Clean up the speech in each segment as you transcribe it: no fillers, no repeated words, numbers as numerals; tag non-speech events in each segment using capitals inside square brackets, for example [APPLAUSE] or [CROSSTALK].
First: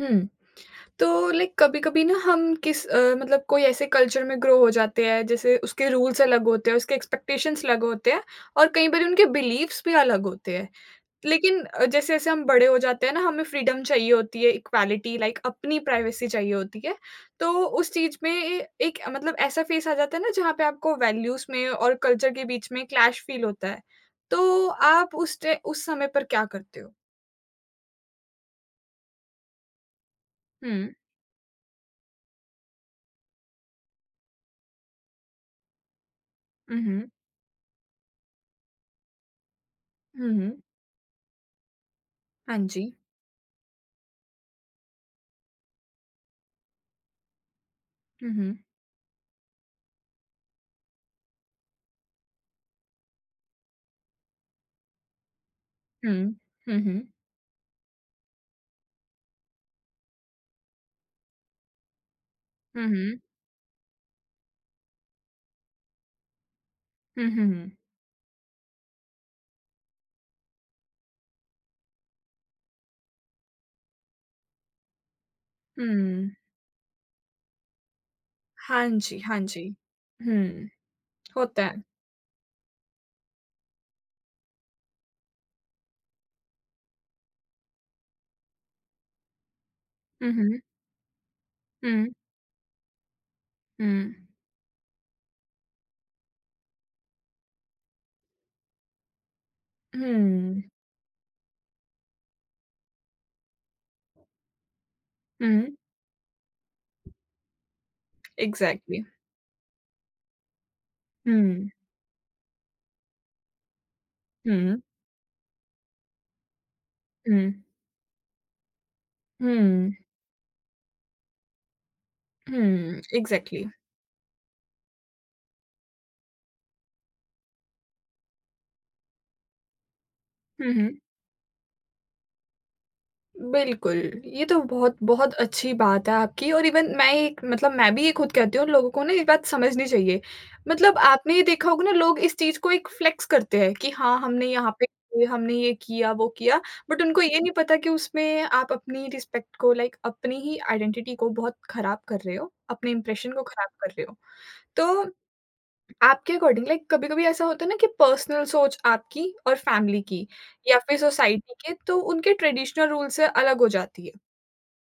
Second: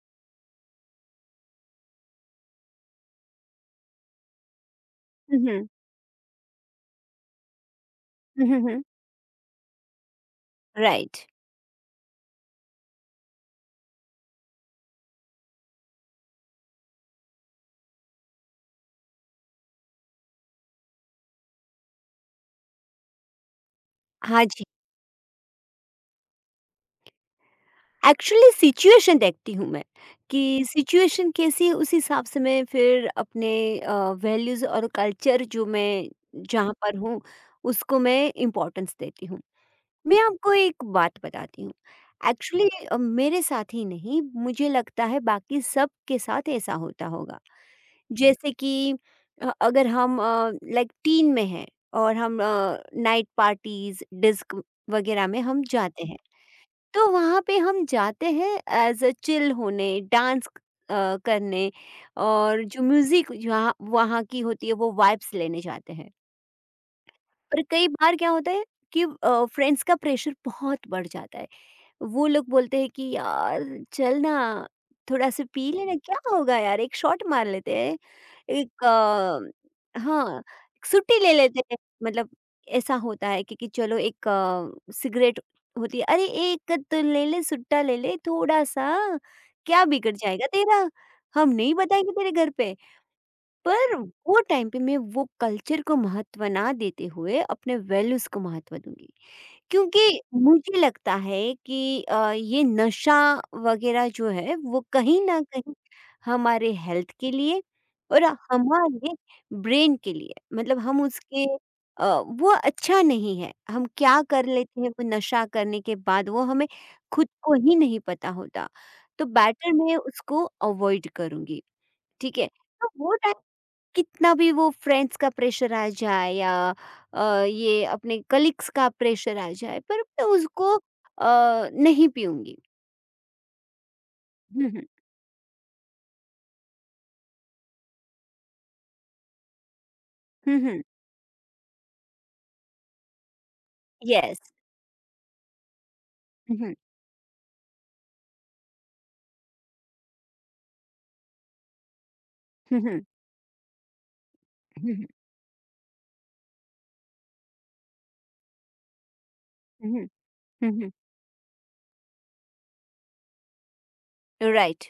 हुँ। तो लाइक कभी-कभी ना हम किस मतलब कोई ऐसे कल्चर में ग्रो हो जाते हैं हुँ, जैसे हुँ। उसके रूल्स अलग होते हैं, उसके एक्सपेक्टेशंस अलग होते हैं हुँ, हुँ, और हुँ। कई बार उनके बिलीव्स भी अलग होते हैं। राइट। लेकिन जैसे-जैसे हम बड़े हो जाते हैं ना हमें फ्रीडम चाहिए होती है, इक्वालिटी लाइक अपनी प्राइवेसी चाहिए होती है। तो उस चीज़ में एक मतलब ऐसा फेस आ जाता है ना जहाँ पे आपको वैल्यूज़ में और कल्चर के बीच में क्लैश फील होता है। हाँ जी, तो आप उस समय पर क्या करते हो? एक्चुअली सिचुएशन देखती हूँ मैं, कि हुँ। सिचुएशन कैसी है उस हिसाब से मैं फिर अपने अ, वैल्यूज़ और कल्चर जो मैं जहाँ हुँ, पर हुँ। हूँ, उसको मैं इम्पोर्टेंस देती हूँ। मैं हुँ, आपको हुँ। एक बात बताती हूँ, हाँ एक्चुअली जी। मेरे साथ ही नहीं मुझे लगता है बाकी सबके साथ ऐसा होता होगा। हुँ, जैसे हुँ। कि अगर हम लाइक टीन में हैं और हम नाइट पार्टीज डिस्क वगैरह में हम जाते हैं Hmm। Hmm। तो वहाँ पे हम जाते हैं एज अ चिल होने डांस करने और जो Hmm। म्यूजिक जहाँ वहाँ की होती है वो वाइब्स लेने जाते हैं। पर Hmm। कई बार क्या होता है कि फ्रेंड्स का प्रेशर बहुत बढ़ जाता है, वो लोग बोलते हैं कि यार चल ना, थोड़ा सा पी लेना, क्या Hmm। होगा, यार एक शॉट मार लेते हैं, एक Hangry। Hangry। हाँ Hmm। एक छुट्टी ले लेते हैं। Hotter। मतलब ऐसा होता है, क्योंकि चलो एक सिगरेट होती है, अरे एक तो ले ले, सुट्टा ले ले थोड़ा सा, क्या बिगड़ जाएगा Hmm। तेरा, हम नहीं Hmm। बताएंगे तेरे घर पे। पर Hmm। वो टाइम पे मैं वो कल्चर को महत्व ना देते हुए अपने वैल्यूज को महत्व दूंगी, क्योंकि मुझे लगता है कि ये नशा वगैरह जो है वो कहीं न Hmm। कहीं हमारे हेल्थ के लिए और Exactly। हमारे ब्रेन के लिए, मतलब हम उसके Hmm। वो अच्छा नहीं है। हम क्या कर Hmm। लेते हैं वो नशा करने के बाद वो हमें खुद को Hmm। ही नहीं पता होता। तो बेटर Hmm। मैं उसको अवॉइड करूँगी, ठीक है? तो Hmm। वो टाइम Exactly। कितना भी वो फ्रेंड्स का प्रेशर आ जाए या ये अपने कलीग्स का प्रेशर आ जाए, पर मैं उसको Hmm। नहीं पीऊँगी। बिल्कुल, ये तो हुँ, हुँ, बहुत बहुत अच्छी बात है आपकी और इवन मैं एक मतलब मैं भी ये खुद कहती हूँ, लोगों को ना ये बात समझनी चाहिए। हुँ, हुँ, मतलब आपने ये देखा होगा ना लोग इस चीज़ को एक फ्लेक्स करते हैं कि हाँ, यस। हमने यहाँ पे हमने ये किया, वो हुँ, किया, हुँ, बट उनको ये नहीं पता कि उसमें आप अपनी रिस्पेक्ट को लाइक अपनी ही आइडेंटिटी को बहुत खराब कर रहे हो, हुँ, अपने हुँ, इंप्रेशन को खराब कर रहे हो। हुँ, तो हुँ, आपके अकॉर्डिंग लाइक कभी-कभी ऐसा होता है ना कि पर्सनल सोच आपकी और हुँ, फैमिली की हुँ, या हुँ, फिर सोसाइटी के, तो उनके ट्रेडिशनल रूल से अलग हो जाती है। राइट।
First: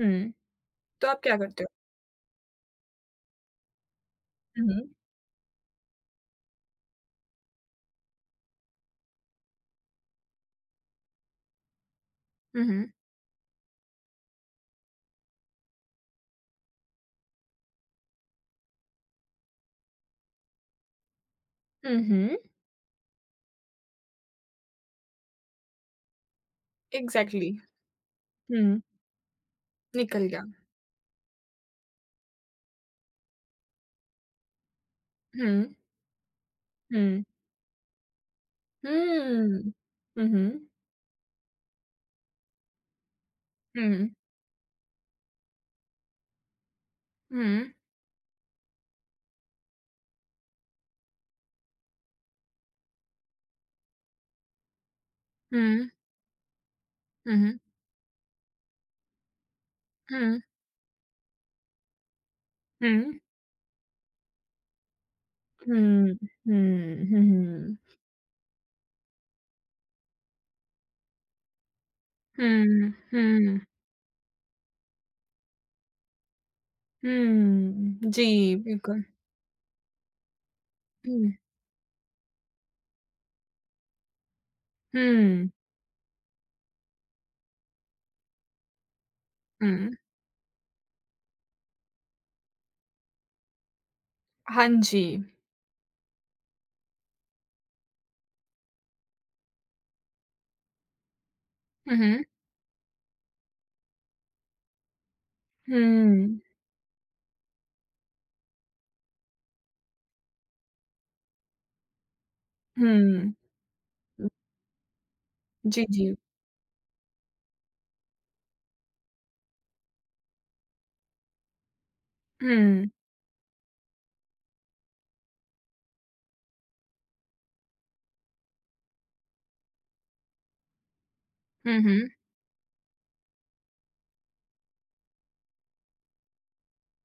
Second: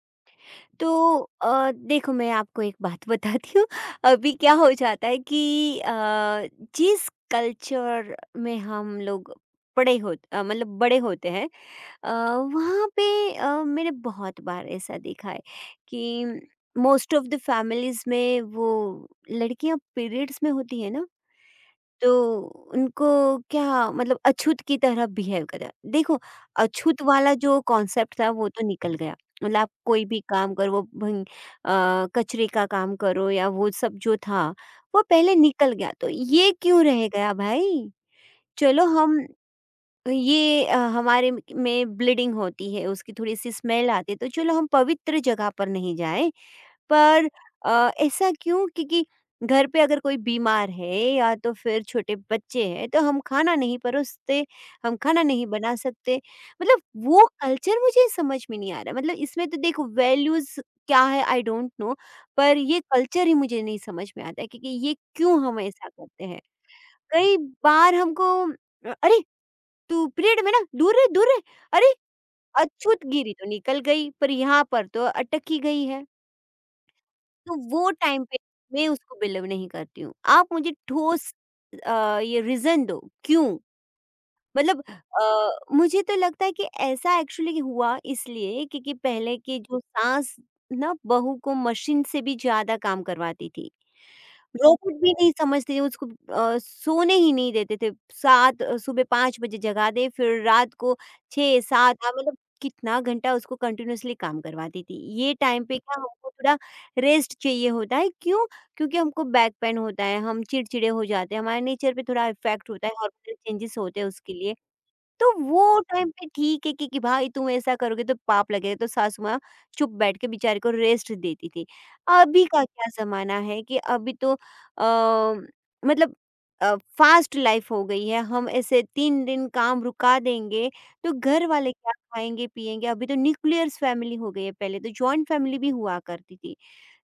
हुँ। तो तो आप क्या करते हो? देखो मैं आपको एक बात बताती हूँ, अभी क्या हो हुँ, हुँ। जाता है कि अ, जिस कल्चर में हम लोग मतलब बड़े होते हैं, अ, हुँ, वहाँ हुँ। पे मैंने बहुत बार ऐसा देखा है कि मोस्ट ऑफ द फैमिलीज में वो लड़कियां पीरियड्स में होती है ना, हुँ, तो हुँ। उनको क्या मतलब अछूत की तरह बिहेव करा, देखो अछूत वाला एग्ज़ैक्टली। जो कॉन्सेप्ट था वो तो हुँ, निकल गया, मतलब आप कोई भी निकल गया। काम करो, कचरे का काम करो या वो सब जो था वो पहले हुँ, निकल हुँ, गया, तो ये क्यों रह हुँ। गया भाई? चलो हुँ, हम हुँ, हुँ, ये हुँ, हमारे म में ब्लीडिंग होती है, उसकी थोड़ी-सी स्मेल हुँ, आती है, तो चलो हम पवित्र जगह पर नहीं जाएँ, पर हुँ, ऐसा क्यों? क्योंकि घर पे अगर कोई बीमार है या तो फिर छोटे बच्चे हैं, तो हम खाना नहीं परोसते, हम खाना नहीं बना हुँ, सकते। मतलब वो हुँ, हुँ, कल्चर मुझे समझ में नहीं आ रहा, मतलब इसमें तो देखो हुँ, वैल्यूज़ क्या है, आई डोंट नो, पर ये कल्चर ही मुझे नहीं समझ में आता है, क्योंकि ये क्यों हम ऐसा करते हैं? कई हुँ, बार हमको अरे! तू पीरियड में ना, दूर रहे दूर रहे, अरे हुँ, अछूत गिरी तो हुँ, निकल गई, पर यहाँ पर तो अटक ही गई है। तो वो हुँ। टाइम पे जी, मैं बिल्कुल। उसको बिलीव नहीं करती हूँ, आप मुझे ठोस हुँ, ये रीजन दो क्यों? मतलब हुँ, मुझे तो लगता है कि ऐसा एक्चुअली हुआ इसलिए, क्योंकि पहले की जो हुँ। सास ना बहू को मशीन से भी ज़्यादा काम करवाती थी। हाँ रोबोट जी। भी नहीं समझते थे उसको, सोने ही नहीं देते थे। सुबह 5 बजे जगा दे, फिर रात को 6-7 हाँ, हुँ, मतलब कितना घंटा उसको कंटिन्यूअसली काम करवाती थी। ये टाइम पे क्या हमको हुँ, थोड़ा रेस्ट चाहिए होता है क्यों? क्योंकि हमको बैक पेन होता है, हम चिड़चिड़े हो जाते हैं, हमारे नेचर पे थोड़ा इफ़ेक्ट होता है, हुँ, हार्मोनल चेंजेज़ होते हैं हुँ। उसके लिए। तो वो जी, टाइम जी। पे ठीक है कि भाई तुम ऐसा करोगे तो पाप लगेगा, तो सासू माँ चुप बैठ के बेचारे को रेस्ट देती थी। अभी का हुँ, क्या ज़माना है कि अभी तो मतलब फ़ास्ट लाइफ़ हो गई है, हम ऐसे 3 दिन काम रुका देंगे, तो घर वाले हुँ, क्या हुँ, खाएँगे-पिएँगे? अभी तो न्यूक्लियर्स फैमिली हो गई है, पहले तो जॉइंट फैमिली भी हुआ करती थी।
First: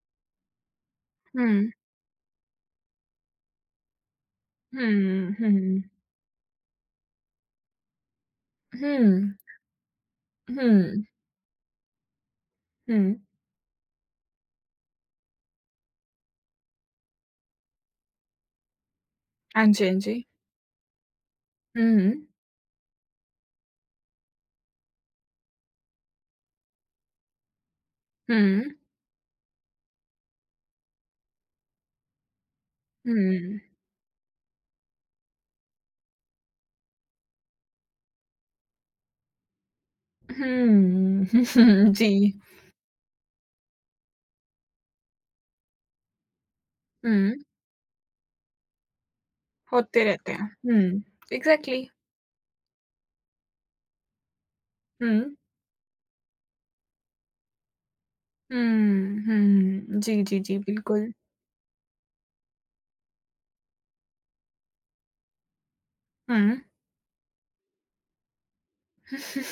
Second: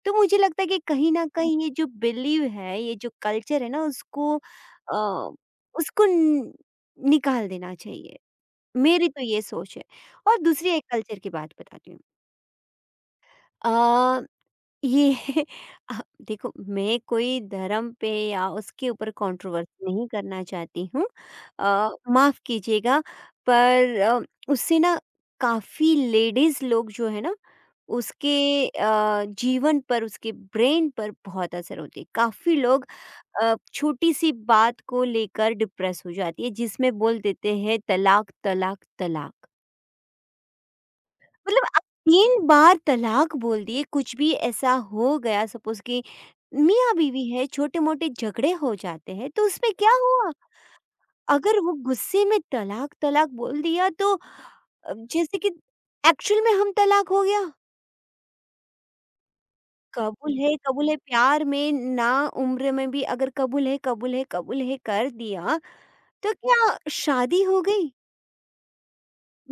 तो मुझे लगता है कि कहीं न हुँ, कहीं ये जो बिलीव है, ये जो कल्चर है ना उसको हुँ, हुँ, उसको न निकाल देना चाहिए। मेरी तो हुँ, ये सोच है। और दूसरी एक हुँ। कल्चर की बात बताती हूँ। हुँ। अ ये [LAUGHS] आ, देखो मैं कोई धर्म पे या उसके ऊपर हाँ कंट्रोवर्सी जी, हाँ नहीं जी। करना चाहती हूँ, हुँ, माफ कीजिएगा, पर उससे ना काफी लेडीज लोग जो है ना उसके हुँ, जीवन पर, उसके ब्रेन पर बहुत असर होती है। काफी लोग हुँ, छोटी सी बात को लेकर डिप्रेस हो जाती है, जिसमें बोल देते हैं तलाक तलाक तलाक। हुँ, मतलब आप [LAUGHS] जी। 3 बार तलाक बोल दिए, कुछ भी ऐसा हो गया सपोज़ कि मियाँ-बीवी हुँ, है, छोटे-मोटे झगड़े हो जाते हैं, तो उसमें क्या होते हुआ? रहते हैं। हुँ, अगर वो एग्ज़ैक्टली। गुस्से में तलाक-तलाक बोल दिया तो हुँ, जैसे कि एक्चुअल में हम तलाक हो गया। हुँ, हुँ। जी, जी, जी, कबूल है बिल्कुल। प्यार में ना उम्र में भी अगर कबूल है, कबूल है, कबूल है कर दिया, तो हुँ। क्या शादी हो गई?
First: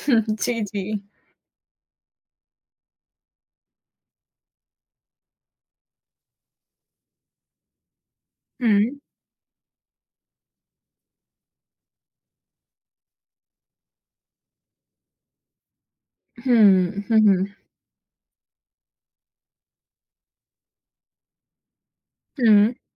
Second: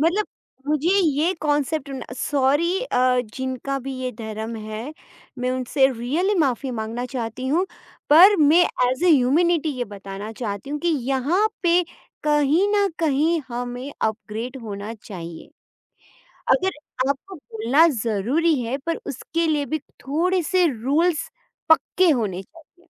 मतलब जी, जी। मुझे ये कॉन्सेप्ट सॉरी जिनका भी ये धर्म है, मैं उनसे रियली माफ़ी माँगना चाहती हूँ, पर मैं हुँ, एज़ अ ह्यूमैनिटी ये बताना चाहती हूँ कि यहाँ पे कहीं न कहीं हमें अपग्रेड होना चाहिए। अगर हुँ, हुँ, आपको हुँ, बोलना ज़रूरी है, पर उसके लिए भी थोड़े-से रूल्स पक्के होने हुँ। चाहिए।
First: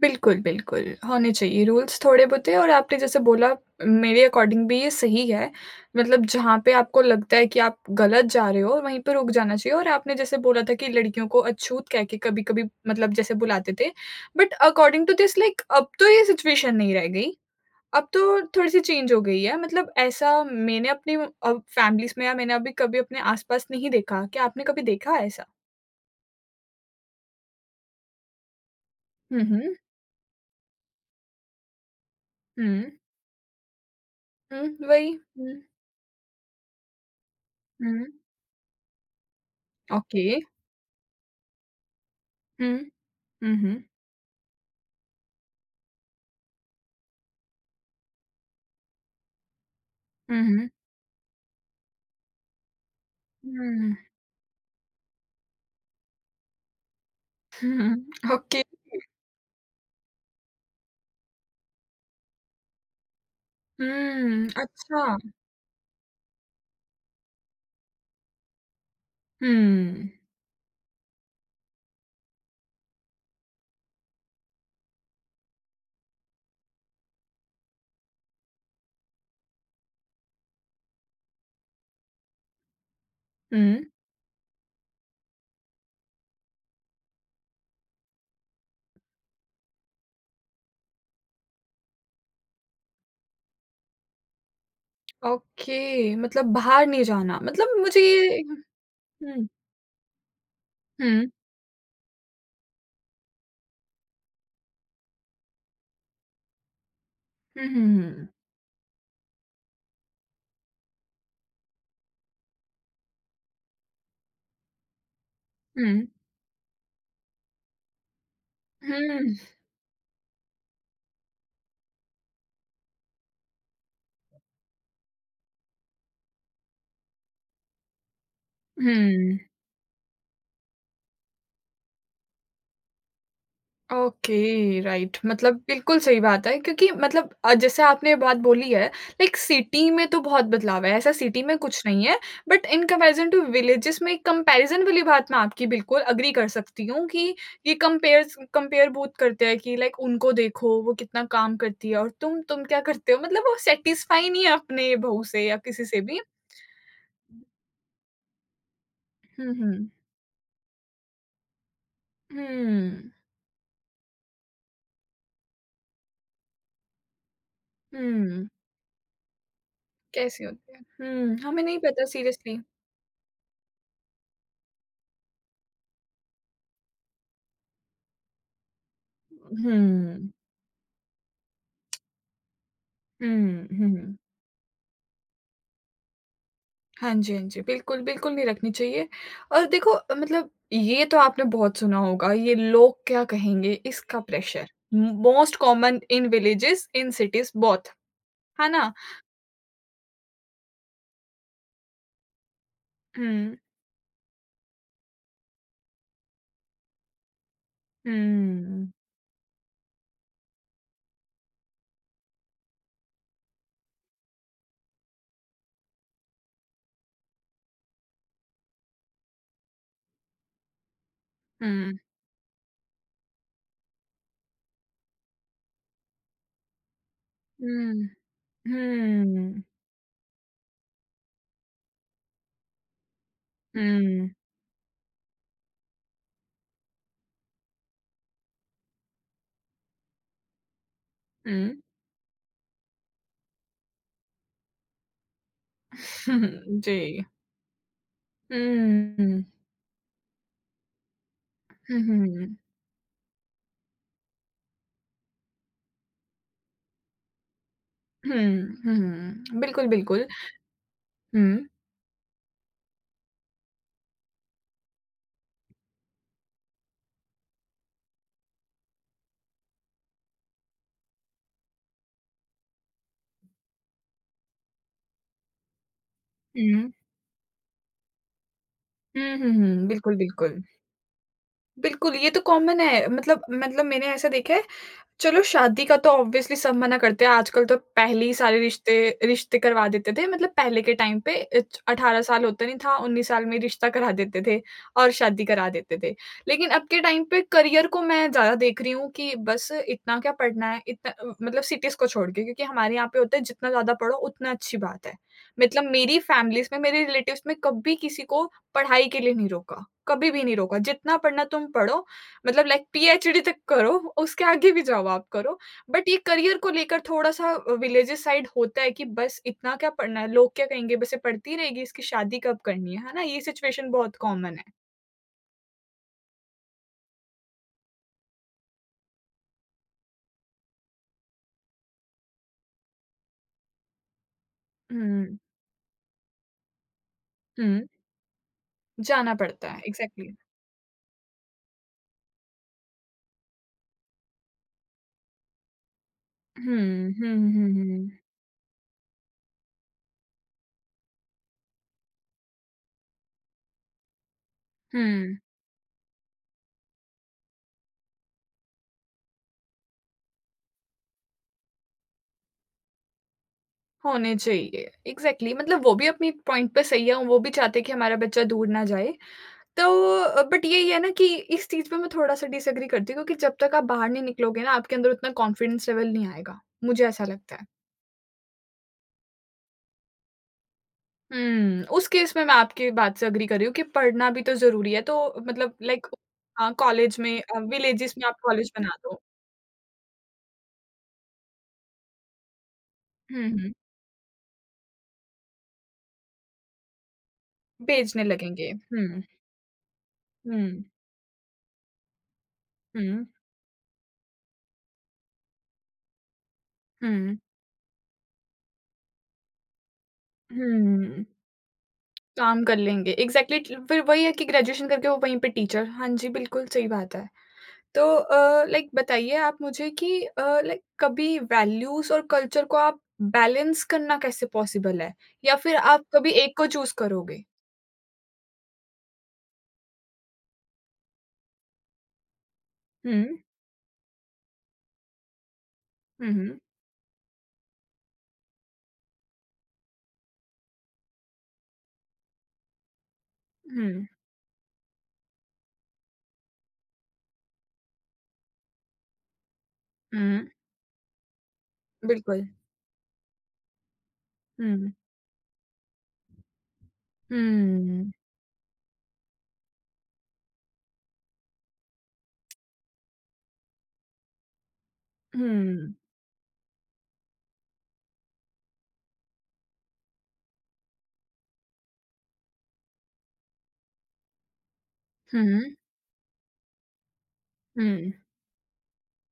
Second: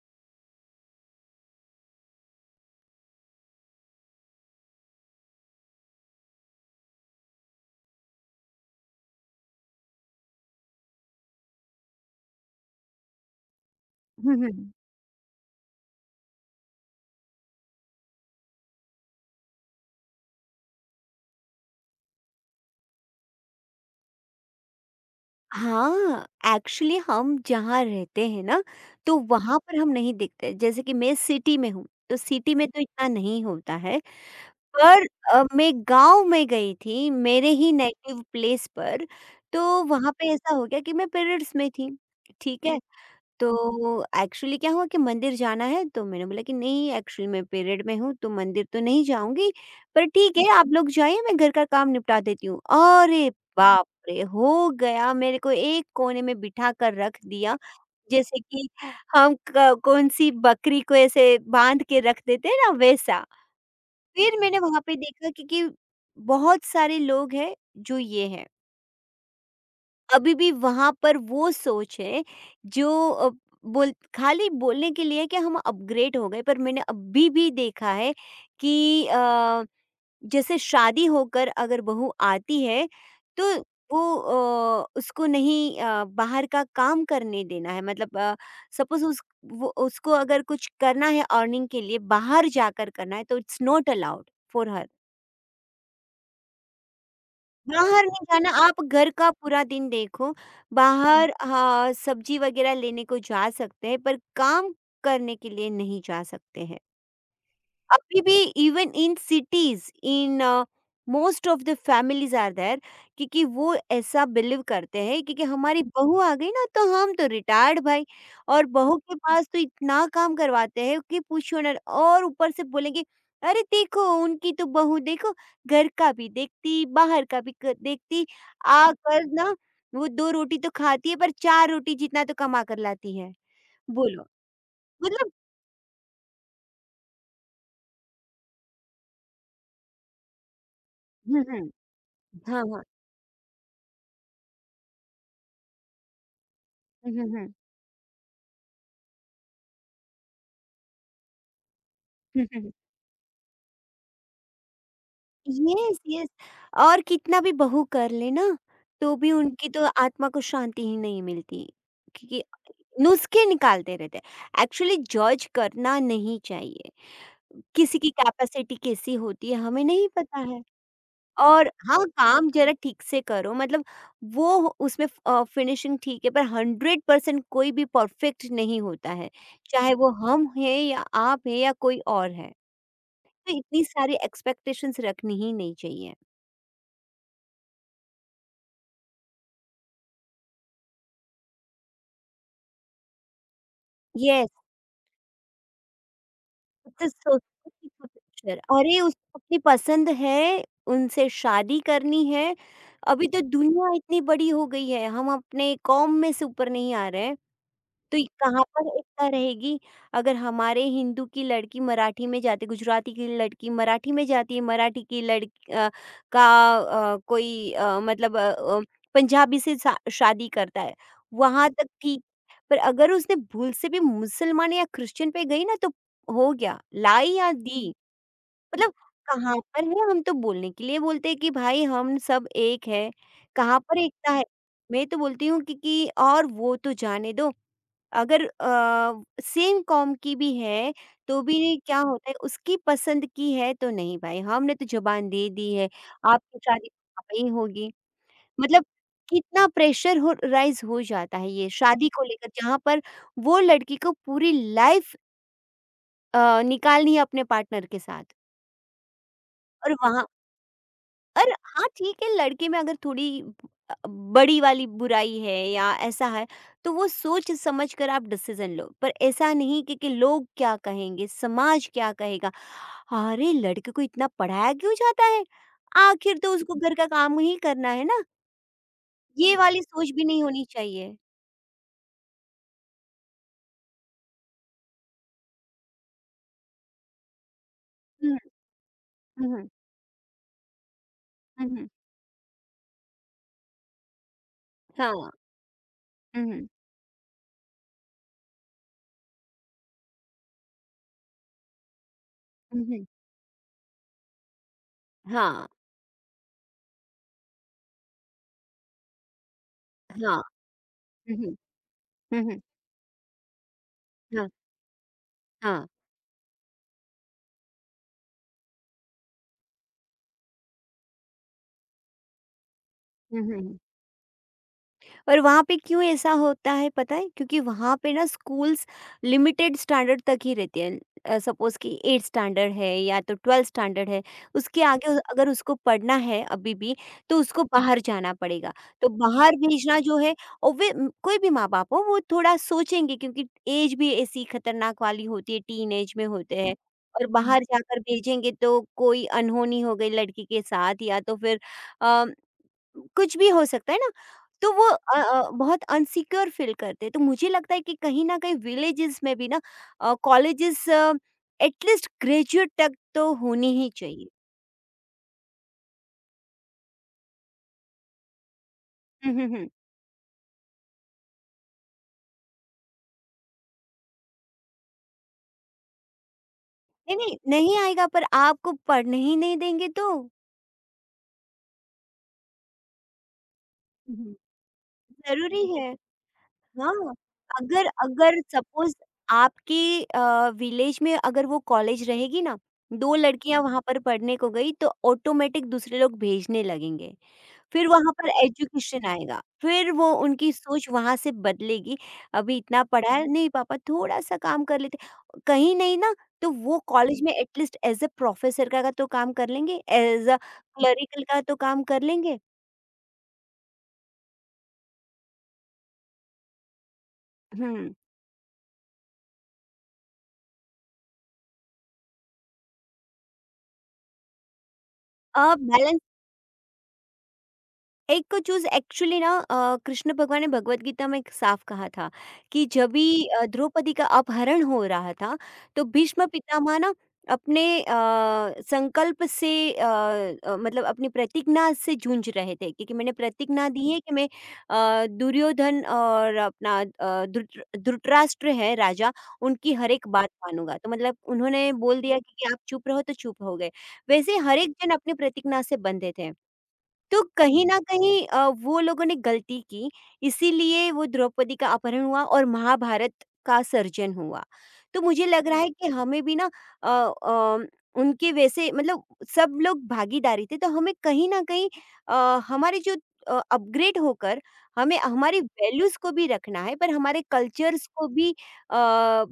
बिल्कुल, बिल्कुल, होने चाहिए रूल्स थोड़े-बहुते और आपने जैसे बोला मेरे अकॉर्डिंग भी ये सही है। मतलब जहाँ पे आपको लगता है कि आप गलत जा रहे हो, वहीं पे रुक जाना चाहिए और आपने जैसे बोला था कि लड़कियों को अछूत कह के कभी-कभी मतलब जैसे बुलाते थे। हुँ, बट हुँ। अकॉर्डिंग टू दिस लाइक अब तो ये सिचुएशन नहीं रह गई, अब तो थोड़ी-सी चेंज हो गई है। मतलब ऐसा मैंने अपनी अब फैमिलीज़ में या मैंने अभी कभी अपने आस-पास नहीं देखा। क्या आपने कभी देखा है ऐसा? हाँ, एक्चुअली हम जहाँ रहते हैं ना, तो हुँ। हुँ, वहाँ हुँ। पर हम नहीं दिखते। जैसे कि मैं सिटी में हूँ, तो सिटी में तो हुँ। इतना नहीं होता है। हुँ, पर वही। हुँ, मैं गाँव में गई थी, मेरे ही हुँ। नेटिव प्लेस पर, तो वहाँ ओके। पे ऐसा हो गया कि मैं पीरियड्स में थी, ठीक है? हुँ। तो Mhm, एक्चुअली क्या हुआ कि मंदिर जाना है, तो मैंने बोला कि नहीं, एक्चुअली मैं पीरियड में हूँ, तो मंदिर तो नहीं जाऊँगी, पर ठीक है आप mhm, लोग जाइए, मैं घर का काम निपटा देती हूँ। अरे हुँ। बाप हुँ, रे! हो गया, मेरे को एक कोने में बिठा कर रख दिया, हुँ, जैसे ओके, कि हम क कौन-सी बकरी को ऐसे बाँध के रख देते हैं ना, वैसा। फिर हुँ, [LAUGHS] मैंने वहाँ पे अच्छा, देखा कि बहुत सारे लोग हैं जो ये हैं। हुँ, अभी भी वहाँ पर वो सोच है जो बोल खाली बोलने के लिए कि हम अपग्रेड हो गए, पर मैंने अभी भी देखा है कि जैसे शादी होकर अगर बहू आती है तो हुँ, वो उसको नहीं बाहर का काम करने देना है, मतलब सपोज उस वो उसको अगर कुछ करना है अर्निंग के लिए बाहर जाकर करना है, तो it's not allowed for her. Okay मतलब बाहर नहीं जाना मतलब मुझे बाहर नहीं ये जाना, आप घर का हुँ, पूरा दिन देखो। हुँ। हुँ, बाहर हाँ, सब्ज़ी वगैरह लेने को जा सकते हैं, पर काम करने के लिए नहीं जा सकते हैं। हुँ, हुँ, अभी हुँ, भी even in cities in most of the families are there, क्योंकि वो ऐसा बिलीव करते हैं क्योंकि हमारी हुँ, बहू आ गई ना तो हम तो रिटायर्ड भाई, और बहू के हुँ, पास तो इतना काम करवाते हैं कि पूछो ना, और ऊपर से बोलेंगे अरे देखो उनकी तो बहू देखो, घर का भी देखती, बाहर का भी देखती आकर हुँ। ना, वो दो रोटी तो खाती है, पर चार रोटी जितना तो कमा कर लाती है। बोलो ओके, राइट मतलब। मतलब बिल्कुल सही बात है क्योंकि मतलब जैसे आपने बात बोली है लाइक सिटी में तो बहुत बदलाव है, ऐसा सिटी में हम्म। कुछ नहीं है। हाँ बट हाँ। इन कंपैरिज़न टू विलेजेस में कंपैरिज़न वाली बात मैं आपकी बिल्कुल एग्री कर सकती हूँ हम्म कि हम्म हम्म ये कंपेयर्स कंपेयर बहुत करते हैं कि लाइक उनको देखो, वो कितना काम करती है और तुम हम्म तुम हम्म। क्या करते हो? मतलब वो सैटिस्फाई नहीं है अपने बहू से या किसी यस, से भी। यस। और कितना भी बहू कर ले ना, तो भी हुँ, उनकी तो हुँ। आत्मा को शांति ही नहीं मिलती, क्योंकि हुँ, नुस्खे निकालते रहते हैं। एक्चुअली जज करना नहीं चाहिए, किसी की हुँ, कैपेसिटी कैसी होती है हमें नहीं पता कैसी है। होती है? हुँ, हमें और नहीं हाँ, पता काम सीरियसली। ज़रा ठीक से करो, मतलब उसमें फिनिशिंग ठीक है, पर 100% कोई भी परफेक्ट नहीं होता है, हुँ। चाहे वो हम हैं या आप हैं या कोई और है। तो हुँ, इतनी सारी हुँ। एक्सपेक्टेशंस रखनी ही नहीं चाहिए। हाँ जी, हाँ जी। बिल्कुल, बिल्कुल नहीं रखनी चाहिए और देखो मतलब ये तो आपने बहुत सुना होगा, ये लोग क्या कहेंगे इसका yes. Pressure. Most common in villages, तो इन सिटीज़ सोचो कि बोथ, फ्यूचर है ना? अरे उसको अपनी पसंद है, उनसे शादी करनी है। अभी तो हुँ, दुनिया इतनी बड़ी हो गई है, हम अपने कौम में से ऊपर नहीं आ रहे हैं। हुँ, तो ये कहाँ पर हुँ, एकता रहेगी? अगर हमारे हिंदू की लड़की मराठी में जाती है, गुजराती की लड़की मराठी में जाती है, मराठी की लड़क अ, का अ, कोई अ, मतलब अ अ, पंजाबी से सा शादी करता है, वहाँ तक हुँ, ठीक। पर अगर उसने भूल से भी मुसलमान या क्रिश्चियन पे गई ना, तो हो गया, लाई या दी। मतलब कहाँ हुँ, पर है, हम तो बोलने के लिए बोलते हैं कि भाई हम सब एक हैं, कहाँ पर हुँ, एकता है? मैं तो बोलती हूँ कि और वो तो जाने दो, अगर सेम कॉम की भी है, तो हुँ। भी क्या होता है, उसकी पसंद की है तो नहीं भाई, हमने तो ज़ुबान दे दी है, आपकी [LAUGHS] शादी जी। ही होगी। मतलब हुँ, कितना प्रेशर हो राइज़ हो जाता है ये हुँ, शादी को लेकर, हुँ, जहाँ पर वो लड़की को पूरी लाइफ़ निकालनी है अपने पार्टनर के साथ। हुँ, हुँ। बिल्कुल, और वहाँ बिल्कुल। और हुँ, हाँ ठीक है, लड़के में अगर थोड़ी बड़ी वाली बुराई है या ऐसा है, तो वो सोच समझ कर आप डिसीजन लो, पर ऐसा नहीं कि, कि लोग क्या कहेंगे, समाज क्या कहेगा, अरे लड़के को इतना पढ़ाया क्यों जाता है, आखिर तो उसको हुँ। घर का काम ही करना है ना, हुँ, ये हुँ, वाली हुँ। सोच बिल्कुल, भी नहीं बिल्कुल। होनी चाहिए। बिल्कुल, ये तो कॉमन है मतलब मैंने ऐसा देखा है चलो शादी का तो ऑब्वियसली सब मना करते हैं, आजकल तो पहले ही हम्म, सारे रिश्ते रिश्ते हम्म, करवा देते थे, मतलब पहले के टाइम पे इच हम्म, 18 साल होता नहीं था, 19 साल में रिश्ता करा देते थे और हाँ। शादी करा देते थे। हम्म, लेकिन अब के टाइम पे करियर को मैं ज़्यादा देख रही हूँ कि बस इतना क्या पढ़ना है, इतना मतलब सिटीज़ को छोड़ के क्योंकि हमारे हम्म, यहाँ पे होता है जितना ज़्यादा पढ़ो उतना अच्छी बात है। हाँ मतलब मेरी फैमिलीज़ में, मेरे रिलेटिव्स में कभी किसी को पढ़ाई के लिए नहीं रोका, कभी हाँ। भी नहीं रोका, जितना पढ़ना हम्म, तुम पढ़ो हम्म, मतलब लाइक पीएचडी तक करो, उसके हाँ आगे भी जाओ आप करो। हाँ। बट ये करियर को लेकर थोड़ा-सा विलेजेस साइड होता है कि बस इतना क्या पढ़ना है, लोग क्या कहेंगे, बस ये पढ़ती रहेगी, इसकी शादी कब करनी है ना? ये हम्म। सिचुएशन बहुत कॉमन है। और वहाँ पे क्यों ऐसा होता है पता है, क्योंकि वहाँ पे ना स्कूल्स लिमिटेड स्टैंडर्ड तक ही रहते हैं, सपोज कि एट स्टैंडर्ड है या तो ट्वेल्थ स्टैंडर्ड है, उसके आगे हुँ, अगर उसको पढ़ना है अभी भी, तो उसको हुँ, बाहर जाना पड़ेगा। तो जाना बाहर पड़ता है, भेजना जो है, एग्ज़ैक्टली। और कोई भी माँ बाप हो वो थोड़ा सोचेंगे, क्योंकि एज भी ऐसी खतरनाक वाली होती है, टीन एज में होते हैं हुँ, और हुँ, बाहर हुँ, जाकर हुँ, भेजेंगे तो कोई अनहोनी हो गई लड़की के साथ या तो फिर कुछ भी हो सकता है ना, तो वो हुँ। बहुत अनसिक्योर फ़ील करते हैं। तो मुझे लगता है कि कहीं न कहीं विलेजेस में भी ना कॉलेजेस एटलीस्ट ग्रेजुएट तक तो होनी ही चाहिए। होने चाहिए, एग्ज़ैक्टली मतलब वो भी अपनी पॉइंट पे सही है, वो भी चाहते हैं कि हमारा बच्चा दूर ना जाए। हुँ, हुँ, हुँ। तो बट यही है ना कि इस चीज़ पे मैं थोड़ा-सा डिसएग्री करती हूँ क्योंकि जब तक आप बाहर नहीं निकलोगे ना, आपके अंदर उतना कॉन्फिडेंस लेवल नहीं आएगा, मुझे नहीं, ऐसा नहीं, लगता है। नहीं आएगा, पर आपको पढ़ने ही नहीं देंगे तो? हुँ, उस केस में मैं आपकी बात से एग्री कर रही हूँ कि हुँ, पढ़ना हुँ। भी तो ज़रूरी है, तो ज़रूरी मतलब है। लाइक हाँ, कॉलेज में अगर विलेजेस में आप अगर कॉलेज सपोज़ बना दो। आपकी विलेज में अगर वो कॉलेज रहेगी ना, 2 हुँ, लड़कियाँ हुँ, वहाँ पर पढ़ने को गई तो ऑटोमेटिक दूसरे लोग भेजने लगेंगे। फिर वहाँ भेजने पर लगेंगे। एजुकेशन हुँ, आएगा, फिर वो उनकी हुँ, सोच वहाँ से बदलेगी, अभी इतना पढ़ा है, हुँ, नहीं पापा थोड़ा-सा काम कर लेते कहीं नहीं ना, तो वो कॉलेज में हुँ, at least as a professor का तो काम कर लेंगे, एज़ अ क्लरिकल हुँ, का तो काम कर लेंगे। काम कर लेंगे। एग्ज़ैक्टली फिर वही है कि ग्रेजुएशन करके वो वहीं पे टीचर। हाँ जी, बिल्कुल सही बात है। हुँ, तो लाइक बताइए आप मुझे कि लाइक कभी वैल्यूज़ और कल्चर को आप बैलेंस करना कैसे पॉसिबल है? या फिर बैलेंस आप कभी एक को चूज़ करोगे? एक चीज एक्चुअली ना, कृष्ण भगवान ने भगवत गीता में एक साफ कहा था कि जब हुँ, भी द्रौपदी का अपहरण हो रहा था, तो भीष्म हुँ, हुँ, पितामह ना अपने संकल्प से मतलब अपनी प्रतिज्ञा से जूझ रहे थे, क्योंकि मैंने प्रतिज्ञा दी है हुँ, कि मैं दुर्योधन और अपना धृतराष्ट्र है राजा, उनकी हर एक बात हुँ, मानूंगा, तो मतलब उन्होंने बोल दिया बिल्कुल। कि आप चुप रहो तो चुप हो गए। वैसे हर हुँ, एक हुँ, जन अपनी प्रतिज्ञा से बंधे थे, तो कहीं न कहीं वो लोगों ने गलती की, इसीलिए वो द्रौपदी का अपहरण हुआ और महाभारत का सर्जन हुआ। तो मुझे लग रहा है हुँ। कि हुँ, हमें भी ना अ अ, उनके वैसे मतलब सब लोग भागीदारी थे, तो हमें कहीं न कहीं अ, हमारे जो अपग्रेड होकर हमें हमारी हुँ, वैल्यूज़ को भी रखना है, पर हमारे कल्चर्स को हुँ, भी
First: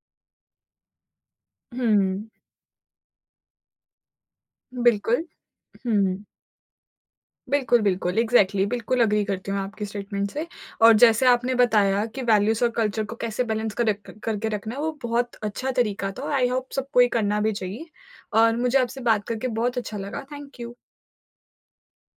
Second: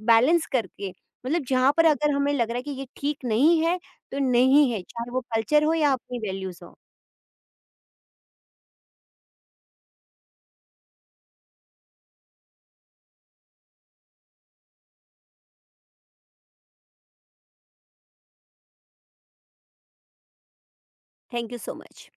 बैलेंस करके, मतलब जहाँ पर हुँ। अगर हुँ, हमें लग रहा है कि ये ठीक नहीं है, तो नहीं है, चाहे वो बिल्कुल, कल्चर हो या हुँ। अपनी वैल्यूज़ हो। बिल्कुल, बिल्कुल। एग्ज़ैक्टली बिल्कुल एग्री करती हूँ आपकी स्टेटमेंट से और जैसे आपने बताया कि वैल्यूज़ और कल्चर को कैसे बैलेंस कर रख करके रखना है, वो बहुत अच्छा तरीका था और आई होप सबको ये करना भी चाहिए और मुझे आपसे बात करके बहुत अच्छा लगा। Thank you. Thank you so much.